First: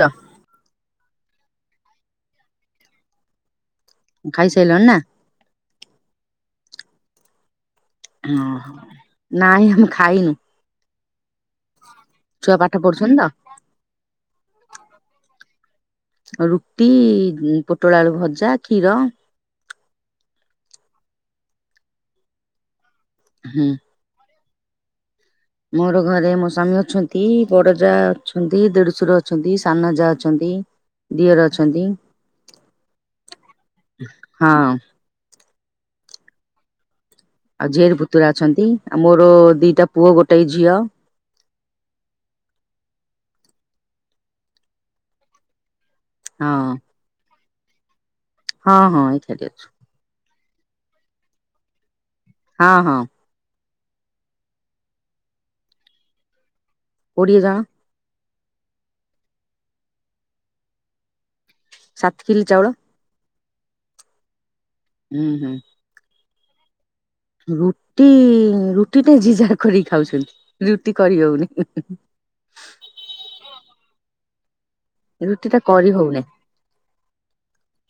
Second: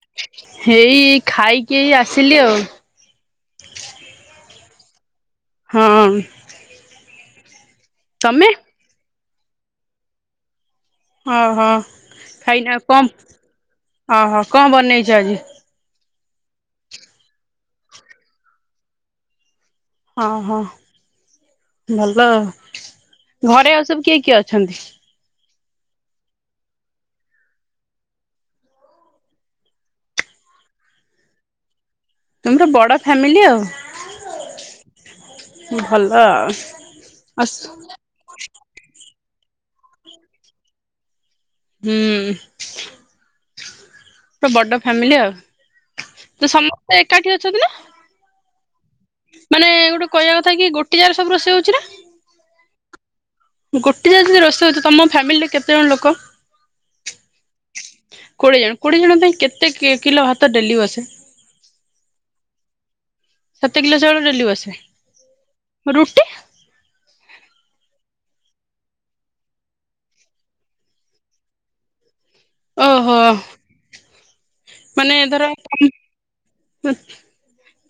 ତ ହେଇ ଖାଇକି ଏଇ ଆସିଲି ଆଉ। ତେଲ ନା? ହଁ। ତମେ? ଓହୋ ନାଇଁ ଆମେ ଖାଇନୁ। ଓହୋ ଛୁଆ ପାଠ ଖାଇନା ପଢୁଛନ୍ତି କଣ ତ ଓହୋ କଣ ବନେଇଛ ଆଜି? ରୁଟି ପୋଟଳ ଆଳୁ ଭଜା କ୍ଷୀର। ହଁ ହଁ ଭଲ ହୁଁ ଘରେ ଆଉ ସବୁ କିଏ କିଏ ଅ ଛନ୍ତି। ମୋର ଘରେ ମୋ ସ୍ୱାମୀ ଅଛନ୍ତି ବଡ ଯା ଅଛନ୍ତି ଦେଢଶର ଅଛନ୍ତି ସାନ ଯା ଅଛନ୍ତି। ଦିଅର ଅଛନ୍ତି। ତୁମର ବଡ ଫ୍ୟାମିଲି ହଁ ଆଉ। ଭଲ ଆଉ। ଆଉ ଝିଆରି ପୁତୁରା ଅଛନ୍ତି। ଆଉ ମୋର ଦିଟା ପୁଅ ଗୋଟାଏ ଝିଅ। ହୁଁ। ତ ବଡ ଫାମିଲି ଆଉ। ତ ହଁ ସମସ୍ତେ ଏକାଠି ଅଛନ୍ତି ନା? ହଁ ହଁ ଏକାଠି ଅଛୁ। ଥାଇକିି ଗୋଟେ ଜାଗାରେ ସବୁ ରୋଷେଇ ହଉଛି ନା? ହଁ ହଁ। ଗୋଟେ ଯଦି ରୋଷେଇ ହୋଉଛି। ତମ ଫ୍ୟାମିଲିରେ କେତେ ଜଣ ଲୋକ? କୋଡିଏ ଜଣ। କୋଡିଏ ଜଣ କୋଡିଏ ଜଣ ପାଇଁ କେ କେତେ କିଲୋ ଭାତ ଡେଲି ବସେ? ସାତ କିଲ ଚାଉଳ। ସାତ କିଲୋ ଚାଉଳ ଡେଲି ବସେ? ହୁଁ ହୁଁ ରୁଟି? ରୁଟି ରୁଟି ତ ଯେ ଯାହା କରିକି ଖାଉଛନ୍ତି ରୁଟି କରି ହଉନି। ଓହୋ। ମାନେ ଧର ରୁଟି ଟା କରି ତମ ହଉନି।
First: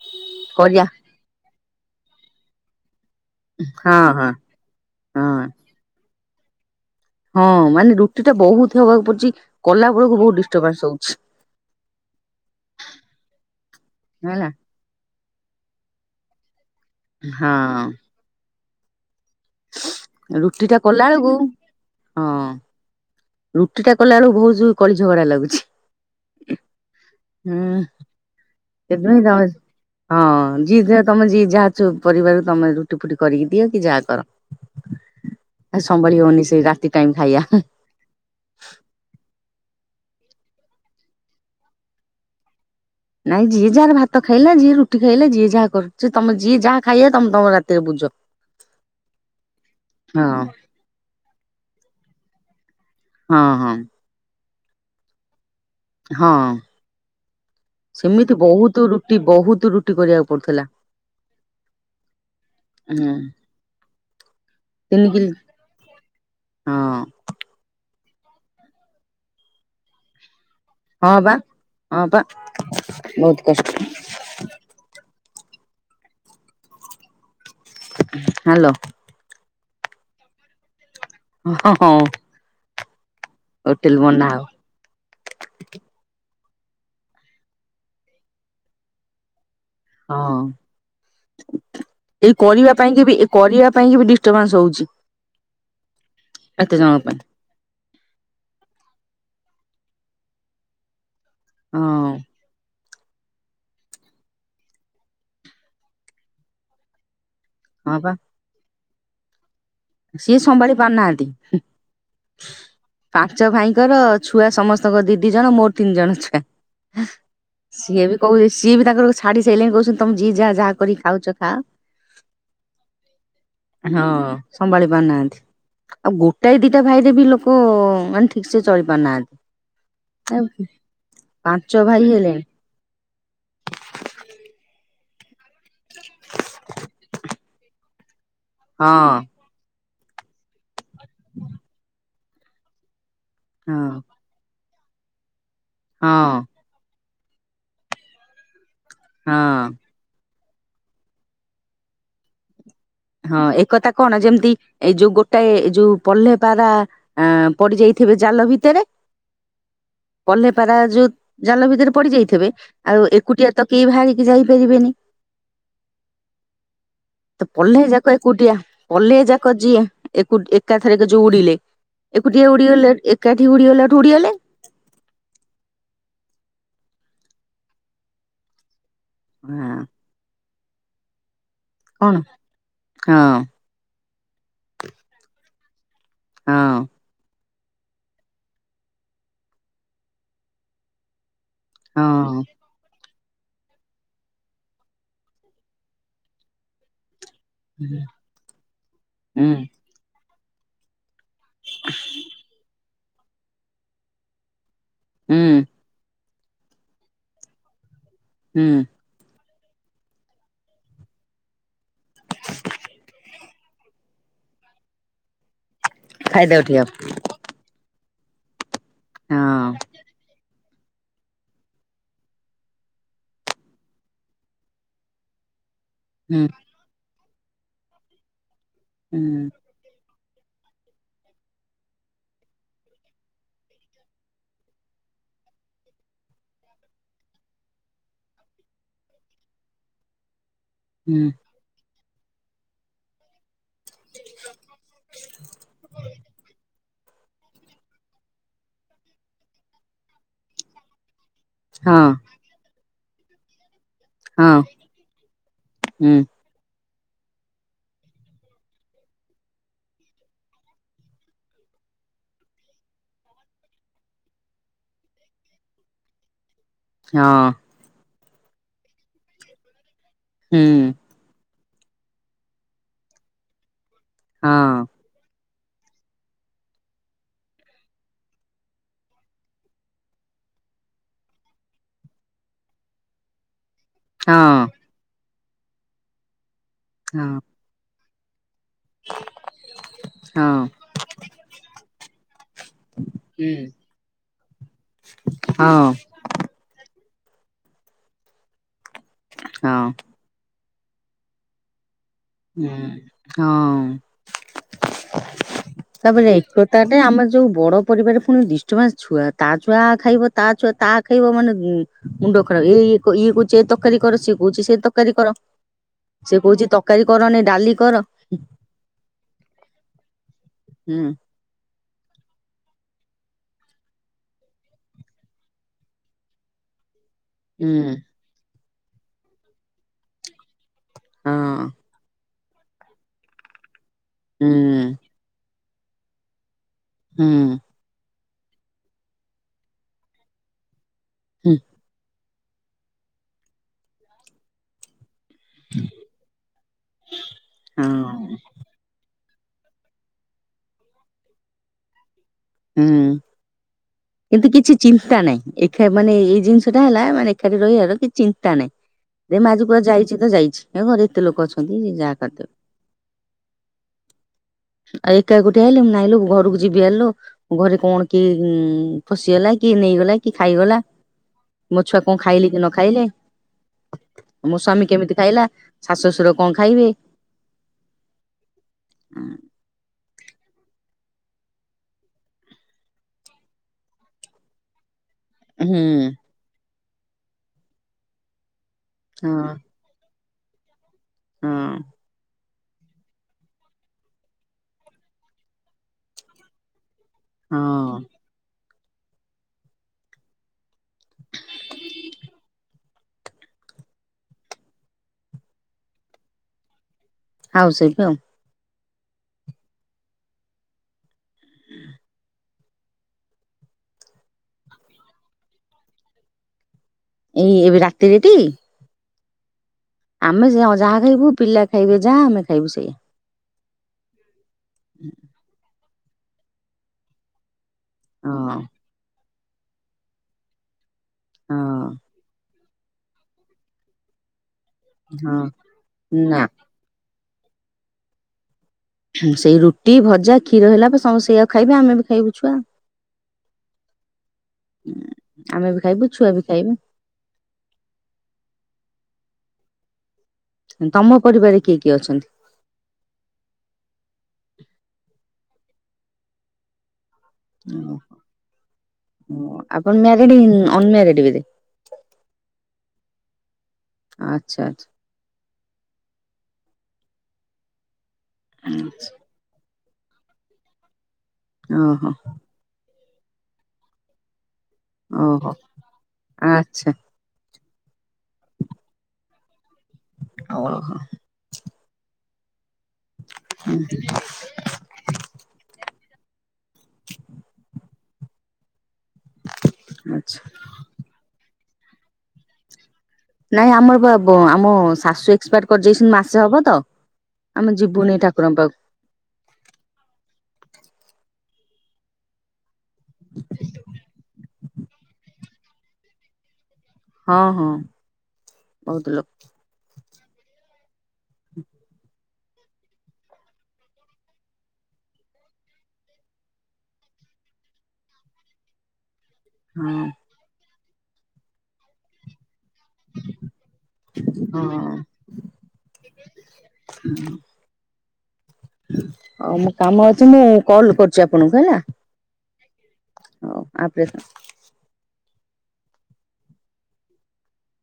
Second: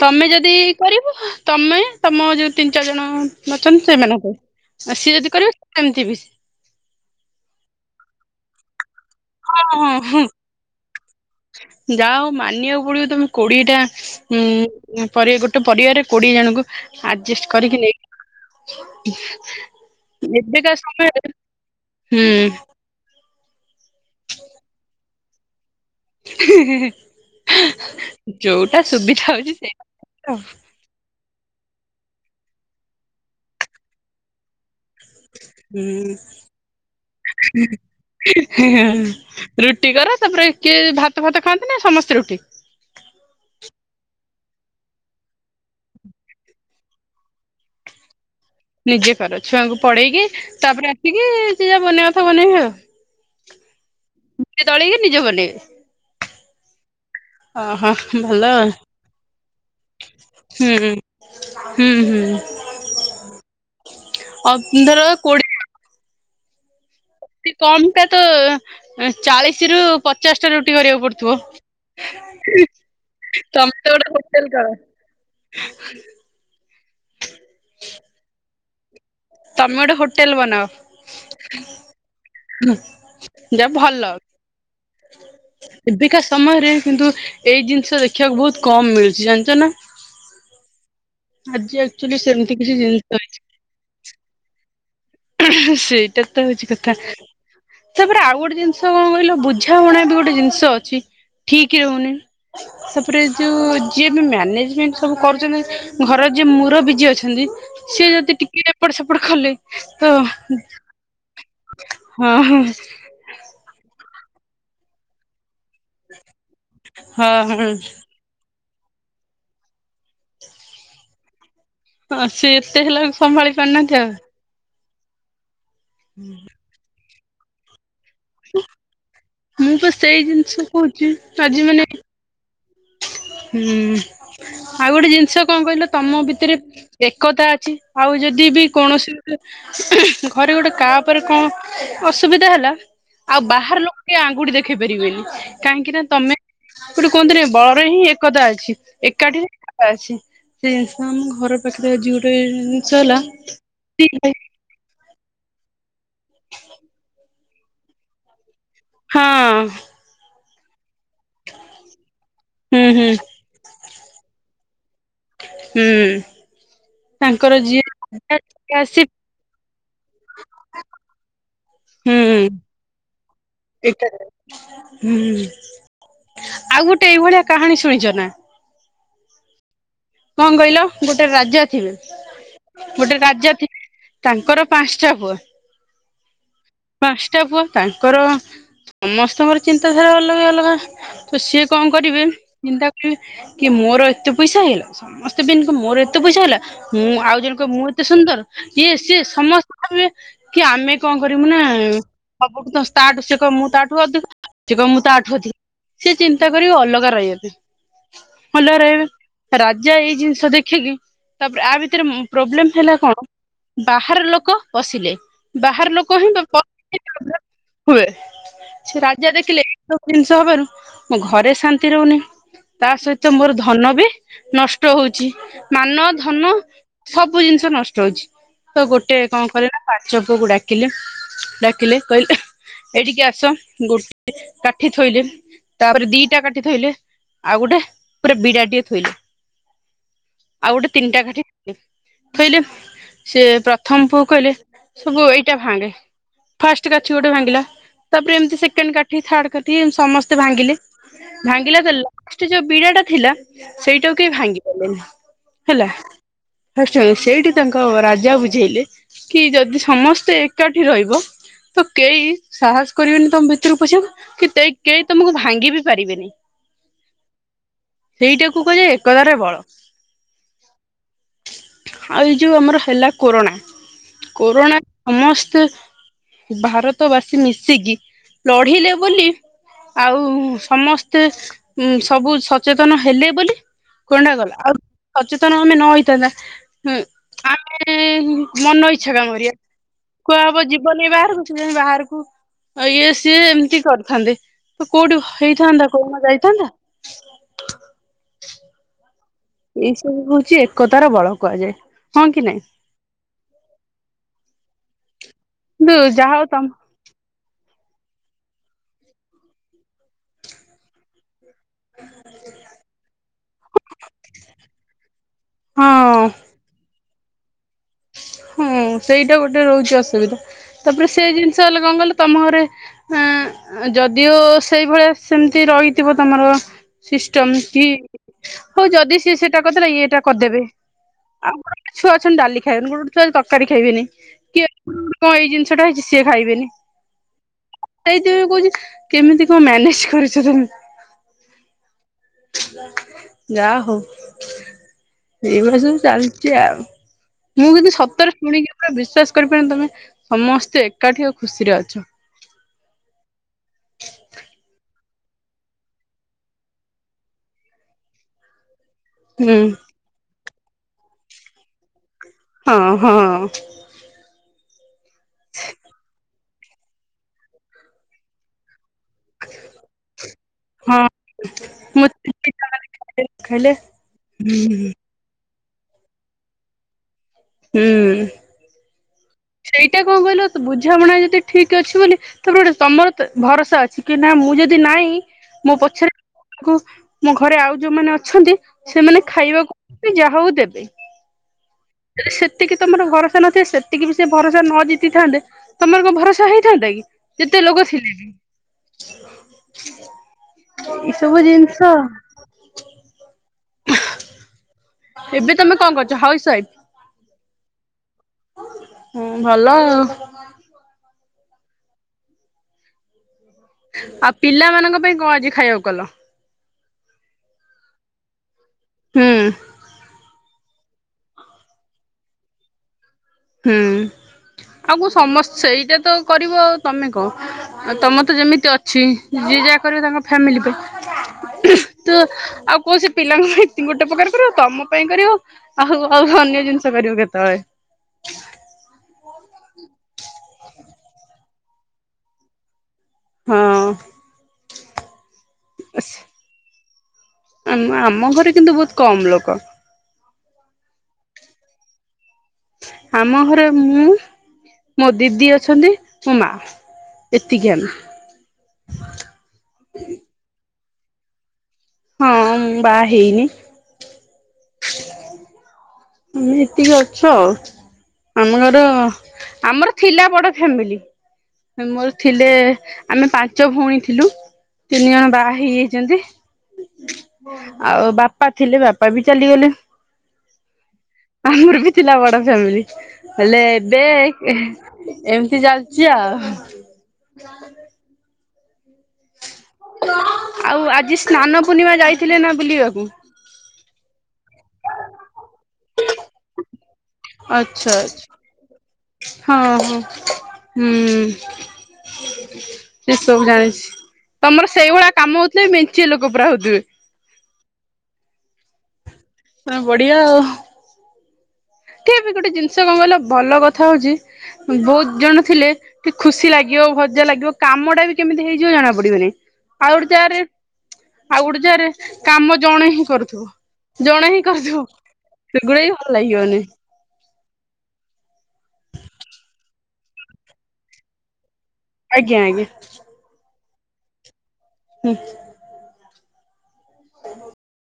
ତମେ ଯଦି କରି କରିବ ତମେ ତମ ଯୋଉ ତିନି ଚାରି ଜଣ ଅଛନ୍ତି ହଁ ହଁ ସେମାନଙ୍କୁ। ଆଉ ସିଏ ଯଦି ହଁ କରିବେ ସେମତି ବି ହଁ ମାନେ ରୁଟି ଟା ବହୁତ ହବାକୁ ପଡୁଛି କଲା ବେଳକୁ ବହୁତ ଡିଷ୍ଟର୍ବାନ୍ସ ହଉଛି। ଯା ହଉ ମାନିବାକୁ ପଡିବ ତମେ କୋଡିଏଟା ଉ ହେଲା ପରିଆ ଗୋଟେ ପରିବାରରେ କୋଡିଏ ଜଣଙ୍କୁ ଆଡଜଷ୍ଟ କରିକି ହଁ ନେଇକି ରୁଟି ଏବେକା ଟା କଲା ବେଳକୁ ସମୟରେ ହୁଁ ରୁଟିଟା କଲା ବେଳେକୁ ବହୁତ ଜୋ କଳି ଝଗଡା ଲାଗୁଛି। ହା ହା ହା। ହୁଁ ସେଥିପାଇଁ ତମେ ହଉଛି ସେଇ ହଁ ଯିଏ ଯାହା ତମେ ଯିଏ ଯା ଯୋଉ ପରିବାର ତମେ ରୁଟି ଫୁଟି କରିକି ଦିଅ କି ଯାହା କର। ହୁଁ ସମ୍ଭାଳି ହଉନି ସେ ରାତି ଟାଇମ ଖାଇବା। ରୁଟି କର। ତାପରେ କିଏ ଭାତ ଫାତ ଖାଆନ୍ତି ନା ସମସ୍ତେ ରୁଟି? ନାଇଁ ଯିଏ ଯାହାର ଭାତ ଖାଇଲା ଯିଏ ରୁଟି ଖାଇଲା ଯିଏ ଯାହା କରୁଛି ତମେ ଯିଏ ଯାହା ଖାଇବା ତମ ତମ ରାତିରେ ବୁଝ। ନିଜେ କର ଛୁଆଙ୍କୁ ପଢେଇକି ହଁ ତାପରେ ଆସିକି ଯେ ଯାହା ବନେଇବା କଥା ବନେଇବେ ଆଉ। ହଁ ହଁ। ନିଜେ ଦଳିକି ନିଜ ବନେଇବେ? ହଁ। ଓହୋ ସେମିତି ଭଲ ବହୁତ ରୁଟି ବହୁତ ରୁଟି କରିଆକୁ ପଡ଼ୁଥିଲା। ହୁଁ ହୁଁ ହୁଁ ଅପ୍ ଧର ତିନି କିଲ କୋଡିଏ ହଁ। ଅତି କମ ଟା ତ ଏଁ ଚାଳିଶ ରୁ ପଚାଶ ଟା ରୁଟି କରିବାକୁ ହଁ ବା ହଁ ବା ପଡୁଥୁବ। ବହୁତ କଷ୍ଟ ତମେ ତ ଗୋଟେ ହୋଟେଲ କର। ହାଲୋ। ତମେ ଗୋଟେ ହୋଟେଲ ବନାଅ। ହଁ ହଁ ହଁ। ହୁଁ ଯାହା ଭଲ ଏବିକା ସମୟରେ କିନ୍ତୁ, ଏଇ ଜିନିଷ ଦେଖିବାକୁ ବହୁତ କମ୍ ମିଳୁଚି ଜାଣିଚ ନା? ହଁ। ଆଜି ଆକ୍ଚୁଆଲି ଏଇ ସେମିତି କିଛି କରିବା ପାଇଁ ଜିନିଷ କି ବି ଏ ଅଛି କରିବା ପାଇଁ କି ବି ଡିଷ୍ଟର୍ର୍ବାନ୍ସ ହଉଚି। ସେଇଟା ତ ହଉଚି କଥା। ପାଇଁ ତା ପରେ ଆଉ ଗୋଟେ ଜିନିଷ କଣ କ କହିଲ, ବୁଝାମଣା ବି ଗୋଟେ ଜିନିଷ ଅଛି ଠିକ ରହୁନି। ହଁ। ତା ପରେ ଯୋଉ ଯିଏ ବି ମ୍ୟାନେଜମେଣ୍ଟ ସବୁ କରୁଚନ୍ତି। ଘରର ଯିଏ ମୁରବି ଯିଏ ଅଛନ୍ ଛନ୍ତି ହଁ ସିଏ ବା ଯଦି ଟିକେ ଏପଟ ସେପଟ କଲେ। ତ ସିଏ ସମ୍ଭାଳି ପାରୁନାହାଁନ୍ତି, ହୁଁ ହଁ ପାଞ୍ଚ ଭାଇଙ୍କର ଛୁଆ ସମସ୍ତଙ୍କ ର ଦି ଦି ଜଣ ମୋର ତିନି ଜଣ ଛୁଆ। ହଁ ହଁ ହଁ ସିଏ ବି କହୁ ସିଏ ବି ତାଙ୍କର ଛାଡି ସାଇଲେନି। କହୁଚନ୍ତି ତମେ ଯିଏ ଯା ଯା କରି ଖାଉଛ ଖା। ହଁ ସିଏ ଏତେ ହେଲାକୁ ସମ୍ଭାଳି ପାରୁନାହାନ୍ତି ଆଉ। ହଁ ସମ୍ଭାଳି ପାରୁନାହାଁନ୍ତି। ଆଉ ଗୋଟାଏ ଦିଟା ଭାଇରେ ବି ଲୋକ ମାନେ ଠିକ ସେ ଚଳି ପାରୁନାହାଁନ୍ତି। ମୁଁ ପା ସେଇ ଜିନିଷ କହୁଚି, ପାଞ୍ଚ ଆଜି ମାନେ ଭାଇ ହେଲେଣି ହୁଁ ଆଉ ଗୋଟେ ଜିନିଷ କଣ କହିଲ ତମ ଭିତରେ ଏକତା ଅଛି। ଆଉ ଯଦି ବି କୌଣସି ହଁ ଗୋଟେ ଘରେ ଗୋଟେ କା ଉପରେ କଣ ଅସୁବିଧା ହେଲା। ଆଉ ହଁ ବାହାର ଲୋକ କେଇ ଆଙ୍ଗୁଟି ଦେଖ ଖେଇ ପାରିବେନି କାହିଁକି ନା, ହଁ। ତମେ ଗୋଟେ କୁହନ୍ତି ନା ବଳରେ ହିଁ ଏକତା ଅଛି। ଏକାଠିରେ ହଁ ଏକତା ଅଛି। ସେ ଜିନିଷ ଆମ ଘର ପାଖରେ ଆଜି ଗୋଟେ ଉଁ ହଁ, ଏକଥା କଣ ଯେମିତି ଏଇ ଯୋଉ ଗୋଟାଏ ଯୋଉ ପଲ୍ହେ ପାରା ଆଁ ପଡି ଯାଇଥିବେ ଜାଲ ଭିତରେ। ହଁ। ପାଲ୍ହେ ପାରା ଯୋଉ ଜାଲ ଭିତରେ ପଡି ଯାଇଥିବେ। ହୁଁ ଆଉ ହୁଁ ଏକୁଟିଆ ତ କେଇ ଭାହାରିକି ଯାଇପାରିବେନି। ହୁଁ। ତ ତାଙ୍କର ପଲ୍ହେ ଯିଏ ଯାକ ଏକୁଟିଆ ଆସି ପଲ୍ହେ ଯାକ ଯିଏ ଏକୁ ଏକାଥରେକେ ଯୋଉ ଉଡିଲେ। ହୁଁ ଏକୁଟିଆ ଉଡିଗଲେ ଏକାଠି ଉଡିଗଲାଠୁ ଉଡ଼ିଗଲେ। ହୁଁ ଆଉ ଗୋଟେ ଏଇ ଭଳିଆ କାହାଣୀ ଶୁଣିଚ ନା? ହାଁ। କଣ କହିଲ ଗୋଟେ ରାଜା ଥିବେ। କଣ ହଁ ଗୋଟେ ରାଜା ଥିଲେ ତାଙ୍କର ପାଁଶାଟା ପୁଅ। ହଁ। ଟା ପୁଅ ତାଙ୍କର ସମସ୍ତଙ୍କର ଚିନ୍ତାଧାରା ଅଲଗା ଅଲଗା। ତ ସିଏ କଣ କରିବେ ହଁ ଚନ୍ତା କି ମୋର ଏତେ ପଇସା ହେଇଗଲା। ସମସ୍ତେ ବି ଇନକମ୍ ମୋର ଏତେ ପଇସା ହେଲା। ମୁଁ ଆଉ ଦି ଜଣ କହିବେ ମୁଁ ଏତେ ସୁନ୍ଦର, ଇଏ ସିଏ ହୁଁ ସମସ୍ତେ ଭାବିବେ କି ଆମେ କଣ କରିବ୍ ରେ ମୁଁ ନା ସବୁ ଠୁ ତାର ସେ କହିବ ମୁଁ ତାଠୁ ଅଧିକ ସେ କହିବ ମୁଁ ତା ଠୁ ଅଧିକ। ହୁଁ ସେ ଚିନ୍ତା କରିବେ ଅଲଗା ରହିବା ପାଇଁ ହୁଁ ଅଲଗା ରହିବେ। ରାଜା ଏଇ ଜିନିଷ ଦେଖିକି ତା ପରେ ଆ ଭିତରେ ଉଁ ପ୍ରୋବ୍ଲେମ ହେଲା କଣ? ବାହାର ଲୋକ ପସିଲେ ବାହାର ଲୋକ ହିଁ ଫାଇଦା ଉଠେଇବ ପ-ପସିଲେ [inaudible] ପ୍ରୋବେଲମ୍ ହୁଏ। ରାଜା ଦେଖିଲେ ହଁ ଏ ସବୁ ଜିନିଷ ହବାରୁ ମୋ ଘରେ ଶାନ୍ତି ରହୁନି, ତା ସହିତ ମୋର ଧନ ବି ନଷ୍ଟ ହଉଛି। ମାନ ହୁଁ ଧନ ସବୁ ଜିନିଷ ନଷ୍ଟ ହଉଛି, ତ ଗୋଟେ କଣ ହୁଁ କରିବନା ପାଚକକୁ ଡାକ ପିଲେ, ଡାକିଲେ କହିଲେ? ଏଇଠିକି ଆସ, ଗୋଟେ କାଠି ଥୋଇଲେ, ତାପରେ ଦିଟା କାଠି ଥୋଇଲେ ଆଉ ଗୋଟେ ପୁରା ବିଡ଼ା ଟିଏ ଥୋଇଲେ [inaudible] ଆଉ ଗୋଟେ ତିନିଟା ହୁଁ କାଠି ଥୋଇଲେ, ସେ ପ୍ରଥମ ପୁଅ କହିଲେ ସବୁ ଏଇ [unintelligible] ଫାଷ୍ଟ କାଠି ଗୋଟେ ଭାଙ୍ଗିଲା, ତାପରେ ଏମିତି ସେକେଣ୍ଡ କାଠି, ଥାର୍ଡ କାଠି ସମସ୍ତେ ଭାଙ୍ଗିଲେ। ଭାଙ୍ଗିଲା ତ ହଁ ଲାଷ୍ଟ ଯୋଉ ବିଡା ଟା ଥିଲା। ସେଇଟାକୁ କେହି ହଁ ଭାଙ୍ଗି ପାଇଲେନି ହେଲା ହୁଁ ଷ୍ଟ ସେଇଠି ତାଙ୍କ ରାଜା ବୁଝେଇଲେ କି -ଯଦି ସମସ୍ତେ ଏକାଠି ରହିବ। ତ କେହି ସାହସ କରିବେନି ତମ ଭିତରୁକୁ ପସିଵାକୁ, କି କେହି ତମକୁ ଭାଙ୍ଗି ବି ପାରିବେନି। ହଁ। ସେଇଟାକୁ କୁହାଯାଏ ଏକଦାର ବଳ। ହୁଁ। ଆଉ ଏଇ ଯୋଉ ଆମର ହେଲା କୋରୋନା, କୋରୋନା ସମସ୍ତେ ଭାରତ ବାସୀ ମିଶିକି ଲଢିଲେ ବୋଲି ଆଉ ସମସ୍ତେ ସବୁ ସଚେତନ ହେଲେ ବୋଲି କଣ ଟା ଗଲା, ଆଉ ସଚେତନ ଆମେ ନ ହେଇଥାନ୍ତା ହଁ ହିଁ ମନ ଇଚ୍ଛା କାମ କରିବା, କୁହା ହବ ଜୀବନ ବାହାରକୁ, ବାହାରକୁ ଆ ଇଏ ସିଏ ଏମିତି କରିଥାନ୍ତେ ତ କୋଉଠି ହେଇଥାନ୍ତା କୋଉନା ଯାଇଥାନ୍ତା। ହ [unintelligible] ଏଇ ସବୁ ହଉଛି ଏକତାର ବଳ କୁହାଯାଏ। ହଁ କି ନାଇଁ ହଁ ହଁ। କିନ୍ତୁ ତାପରେ ଯାହା ହଉ ତମ ଏକତା ଟା ଆମର ଯୋଉ ବଡ ପରିବାରରେ ପୁଣି ଡିଷ୍ଟର୍ବାନ୍ସ ଛୁଆ, ତା ଛୁଆ ଆ ଖାଇବ, ତା ଛୁଆ ତା ଖାଇବ ମାନେ ହୁଁ, ମୁଣ୍ଡ ଖରାପ, ଏଇ ଇଏ କହୁଛି ଏ ତରକାରୀ କର, ସିଏ କହୁଛି ସେ ତରକାରୀ କର। ହଁ ସେ କହୁଛି ତରକାରୀ କରନି, ଡାଲି କର ହଁ, ସେଇଟା ଗୋଟେ ରହୁଛି ଅସୁବିଧା, ହୁଁ ତାପରେ ସେ ଜିନିଷ ଅଲଗା। [unintelligible] ଙ୍ଗଲ ତମ ଘରେ ଯଦିଓ ସେଇଭଳିଆ ସେମିତି ରହିଥିବ, ତମର--ଅ ସିଷ୍ଟମ କି ହୁଁ ହ ଉ ଯଦି ସିଏ ସେଟା କରିଦେଲେ ଇଏ ଏଇଟା କରିଦେବେ। ହଁ ଆଉ ଗୋଟେ ଛୁଆ ଅଛନ୍ତି ଡାଲି ଖାଇବେନି, ଗୋଟେ ଛୁଆ ତରକାରୀ ଖାଇବେନି। ହୁଁ। ସେଇଟା ହେଇଛିି ସିଏ ଖାଇବେନି। ହୁଁ। ସେଇଥି ପାଇଁ କହୁଛି -କେମିତି କଣ ମ୍ୟାନେଜ କରିଛ ତମେ? ହୁଁ। ଯା ହଉ। ଏଇଭଳି ସବୁ ଚାଲିଛି ଆଉ, ମୁଁ କିନ୍ତୁ ହଁ ସତରେ ଶୁଣିକି ପୁରା ବିଶ୍ୱାସ କରିପାରୁନି ତମେ ସମସ୍ତେ ଏକାଠି, ଆଉ ଖୁସିରେ ଅଛ ହୁଁ କିନ୍ତୁ କିଛି ଚିନ୍ତା ଚିନ୍ତା ନାଇଁ, ଏଇ ମାନେ ଏଇ ଜିନିଷ ଟା ହେଲା ମାନେ ଏକାଠି ରହିବାର କିଛି ଚିନ୍ତା ନାହିଁ। ଏ ମୁ ହୁଁ ଆଜି କୁଆଡେ ଯାଇଛି ତ ଯାଇଛି, ଏ ଘରେ ଏତେ ଲୋକ ଅଛନ୍ତି ଯା ହଁ ହଁ। ଆଉ ଏକା ଗୋଟିଏ ହେଲେ, ମୁ ନହିଁଲ ଘରକୁ ଯିବି ଆଣିଲୁ ଘରେ କଣ କି ଉ [unintelligible] ଫସିଗଲା, କି ନେଇଗଲା, କି ଖାଇଗଲା। ହଁ ମୋ ଛୁଆ କଣ ମତେ ଖାଇଲେ କି ନ ଖାଇଲେ, ଖାଇଲେ ମୋ ସ୍ଵାମୀ କେମିତି ଖାଇଲା? ଶାଶୁ ଶଶୁର କଣ ଖାଇବେ? ହୁଁ। ସେଇଟା କଣ କହିଲ ବୁଝାମଣା ଯଦି ଠିକ୍ ଅଛି ବୋଲି ତାପରେ ଗୋଟେ ତମର ତ ଭରସା ଅଛି। କି ନା ମୁଁ ଯଦି ନାଇଁ ମୋ ହୁଁ ପଛରେ ମୋ ଘରେ ଆଉ ଯୋଉମାନେ ଅଛନ୍ତି। ସେମାନେ ହଁ ଖାଇବାକୁ ଯାହା ହଉ ଦେବେ। ହଁ ଯଦି ସେତିକି ତମର ଭରସା ନଥାଏ। ସେତିକି ବି ସେ ଭରସା ନ ଜିତିଥାନ୍ତେ ତମର କଣ ଭରସା ହେଇଥାନ୍ତା କି। ଯେତେ ଲୋକ ହଁ ଥିଲେ ବି। ଏଇସବୁ ଜିନିଷ। ଏବେ ତମେ କଣ କରୁଛ? House wife. ହାଉସ୍ ୱାଇପ୍ ଆଉ। ହୁଁ ଭଲ। ଆଉ ପିଲାମାନଙ୍କ ପାଇଁ କଣ ଆଜି ଖାଇବାକୁ କଲ? ଏଇ ଏବେ ରାତିରେଟି। ହୁଁ। ଆମେ ଯା ଯାହା ଖାଇବୁ ପିଲା ଖାଇବେ ଯାହା ଆମେ ଖାଇବୁ ସେଇଆ। ହୁଁ ଆଉ କ ସମସ୍ତ ସେଇଟା ତ କରିବ ଆଉ ତମେ କଣ। ଆଉ ତମେ ତ ହଁ ଯେମିତି ଅଛି। ଯିଏ ଯାହା କରିବେ ତାଙ୍କ ଫ୍ୟାମିଲି ପାଇଁ। ହଁ ତୁ ଆଉ କୋଉ ସେ ପିଲାଙ୍କ ପାଇଁ ଏ ଗୋଟେ ପ୍ରକାର କରିବୁ। ତମ ପାଇଁ କରିବୁ। ହଁ ଆଉ ଆଉ ନା ଅନ୍ୟ ଜିନିଷ କରିବୁ କେତେବେଳେ? ସେଇ ରୁଟି ଭଜା କ୍ଷୀର ହେଲା ସମ ସେଇଆ ଖାଇବେ। ଆମେ ବି ଖାଇବୁ ଛୁଆ। ହଁ ଆମେ ବି ଖାଇବୁ ଛୁଆ ବି ଖାଇବୁ। ଆମ ଆମ ଘରେ କିନ୍ତୁ ବହୁତ କମ ଲୋକ। ତମ ପରିବାରରେ କିଏ କିଏ ଅଛନ୍ତି? ଆମ ଘରେ ମୁଁ ମୋ ଦିଦି ଅଛନ୍ତି ମୋ ମା। ଏତିକି ଆମେ ଓହୋ ଆପଣ ମ୍ୟାରିଡି ଅନ୍ ମ୍ୟାରିଡି ବୋଧେ। ହଁ ମୁଁ ବାହା ହେଇନି। ଆଚ୍ଛା ଆଚ୍ଛା। ଆମେ ଏତିକି ଅଛ। ଆମ ଘର ଆଚ୍ଛା ଆମର ଥିଲା ବଡ ଫାମିଲି। ଓହୋ ମୋର ଥିଲେ ଆମେ ପାଞ୍ଚ ଭଉଣୀ ଥିଲୁ। ତିନି ଜଣ ଓହୋ ବାହା ହେଇଯାଇଛନ୍ତି। ଆଚ୍ଛା ଆଉ ବାପା ଥିଲେ ବାପା ବି ଚାଲିଗଲେ। ଓହୋ ଆମର ବି ଥିଲା ବଡ ଫ୍ୟାମିଲି। ହେଲେ ଏବେ ଏ ଏମିତି ଚାଲିଛି ଆଉ। [unintelligible] ଆଚ୍ଛା। ଆଉ ଆଜି ସ୍ନାନ ପୂର୍ଣିମା ଯାଇଥିଲେ ନା ବୁଲିବାକୁ। ନାଇଁ ଆମର ପା ବ ଆମ ଶାଶୁ ଏକ୍ସପାୟାର କରିଦେଇଛନ୍ତି ମାସେ ହବ ତ। ଆମେ ଆଚ୍ଛା ଯିବୁନି ଠାକୁରଙ୍କ ପାଖକୁ। ଆଚ୍ଛା। ହଁ ହଁ। ହୁଁ ସେ ସବୁ ଜାଣିଛି। ତମର ସେଇଭଳିଆ କାମ ହଉଥିଲେ। ମେଞ୍ଚେ ଲୋକ ପୁରା ହଉଥିବେ। ହଁ ହଁ। ବହୁତ ଲୋ କି ବି ଗୋଟେ ଜିନିଷ କଣ କହିଲ ଭଲ କଥା ହଉଛି। ବହୁତ ଜଣ ଥିଲେ। କି ଖୁସି ଲାଗିବ ଭଜା ଲାଗିବ। କାମ ଟା ବି କେମିତି ହେଇଯିବ ଜଣା ପଡିବନି। ହଁ ଆଉ ଗୋଟେ ଯାରେ ଆଉ ଗୋଟେ ଯାରେ କାମ ଜଣେ ହିଁ କରୁଥିବ। ଜଣେ ହିଁ କରୁଥିବ। ହଁ। ସେଗୁଡା ବି ଭଲ ଲାଗିବନି। [inaudible] ହ ମୋ କାମ ଅଛି। ମୁଁ କଲ କରୁଛି ଆପଣଙ୍କୁ ହେଲା। ଆଜ୍ଞା ଆଜ୍ଞା। ହଉ ଆପରେ ଥାଅ। ହୋଉ। ଓ ହୋ।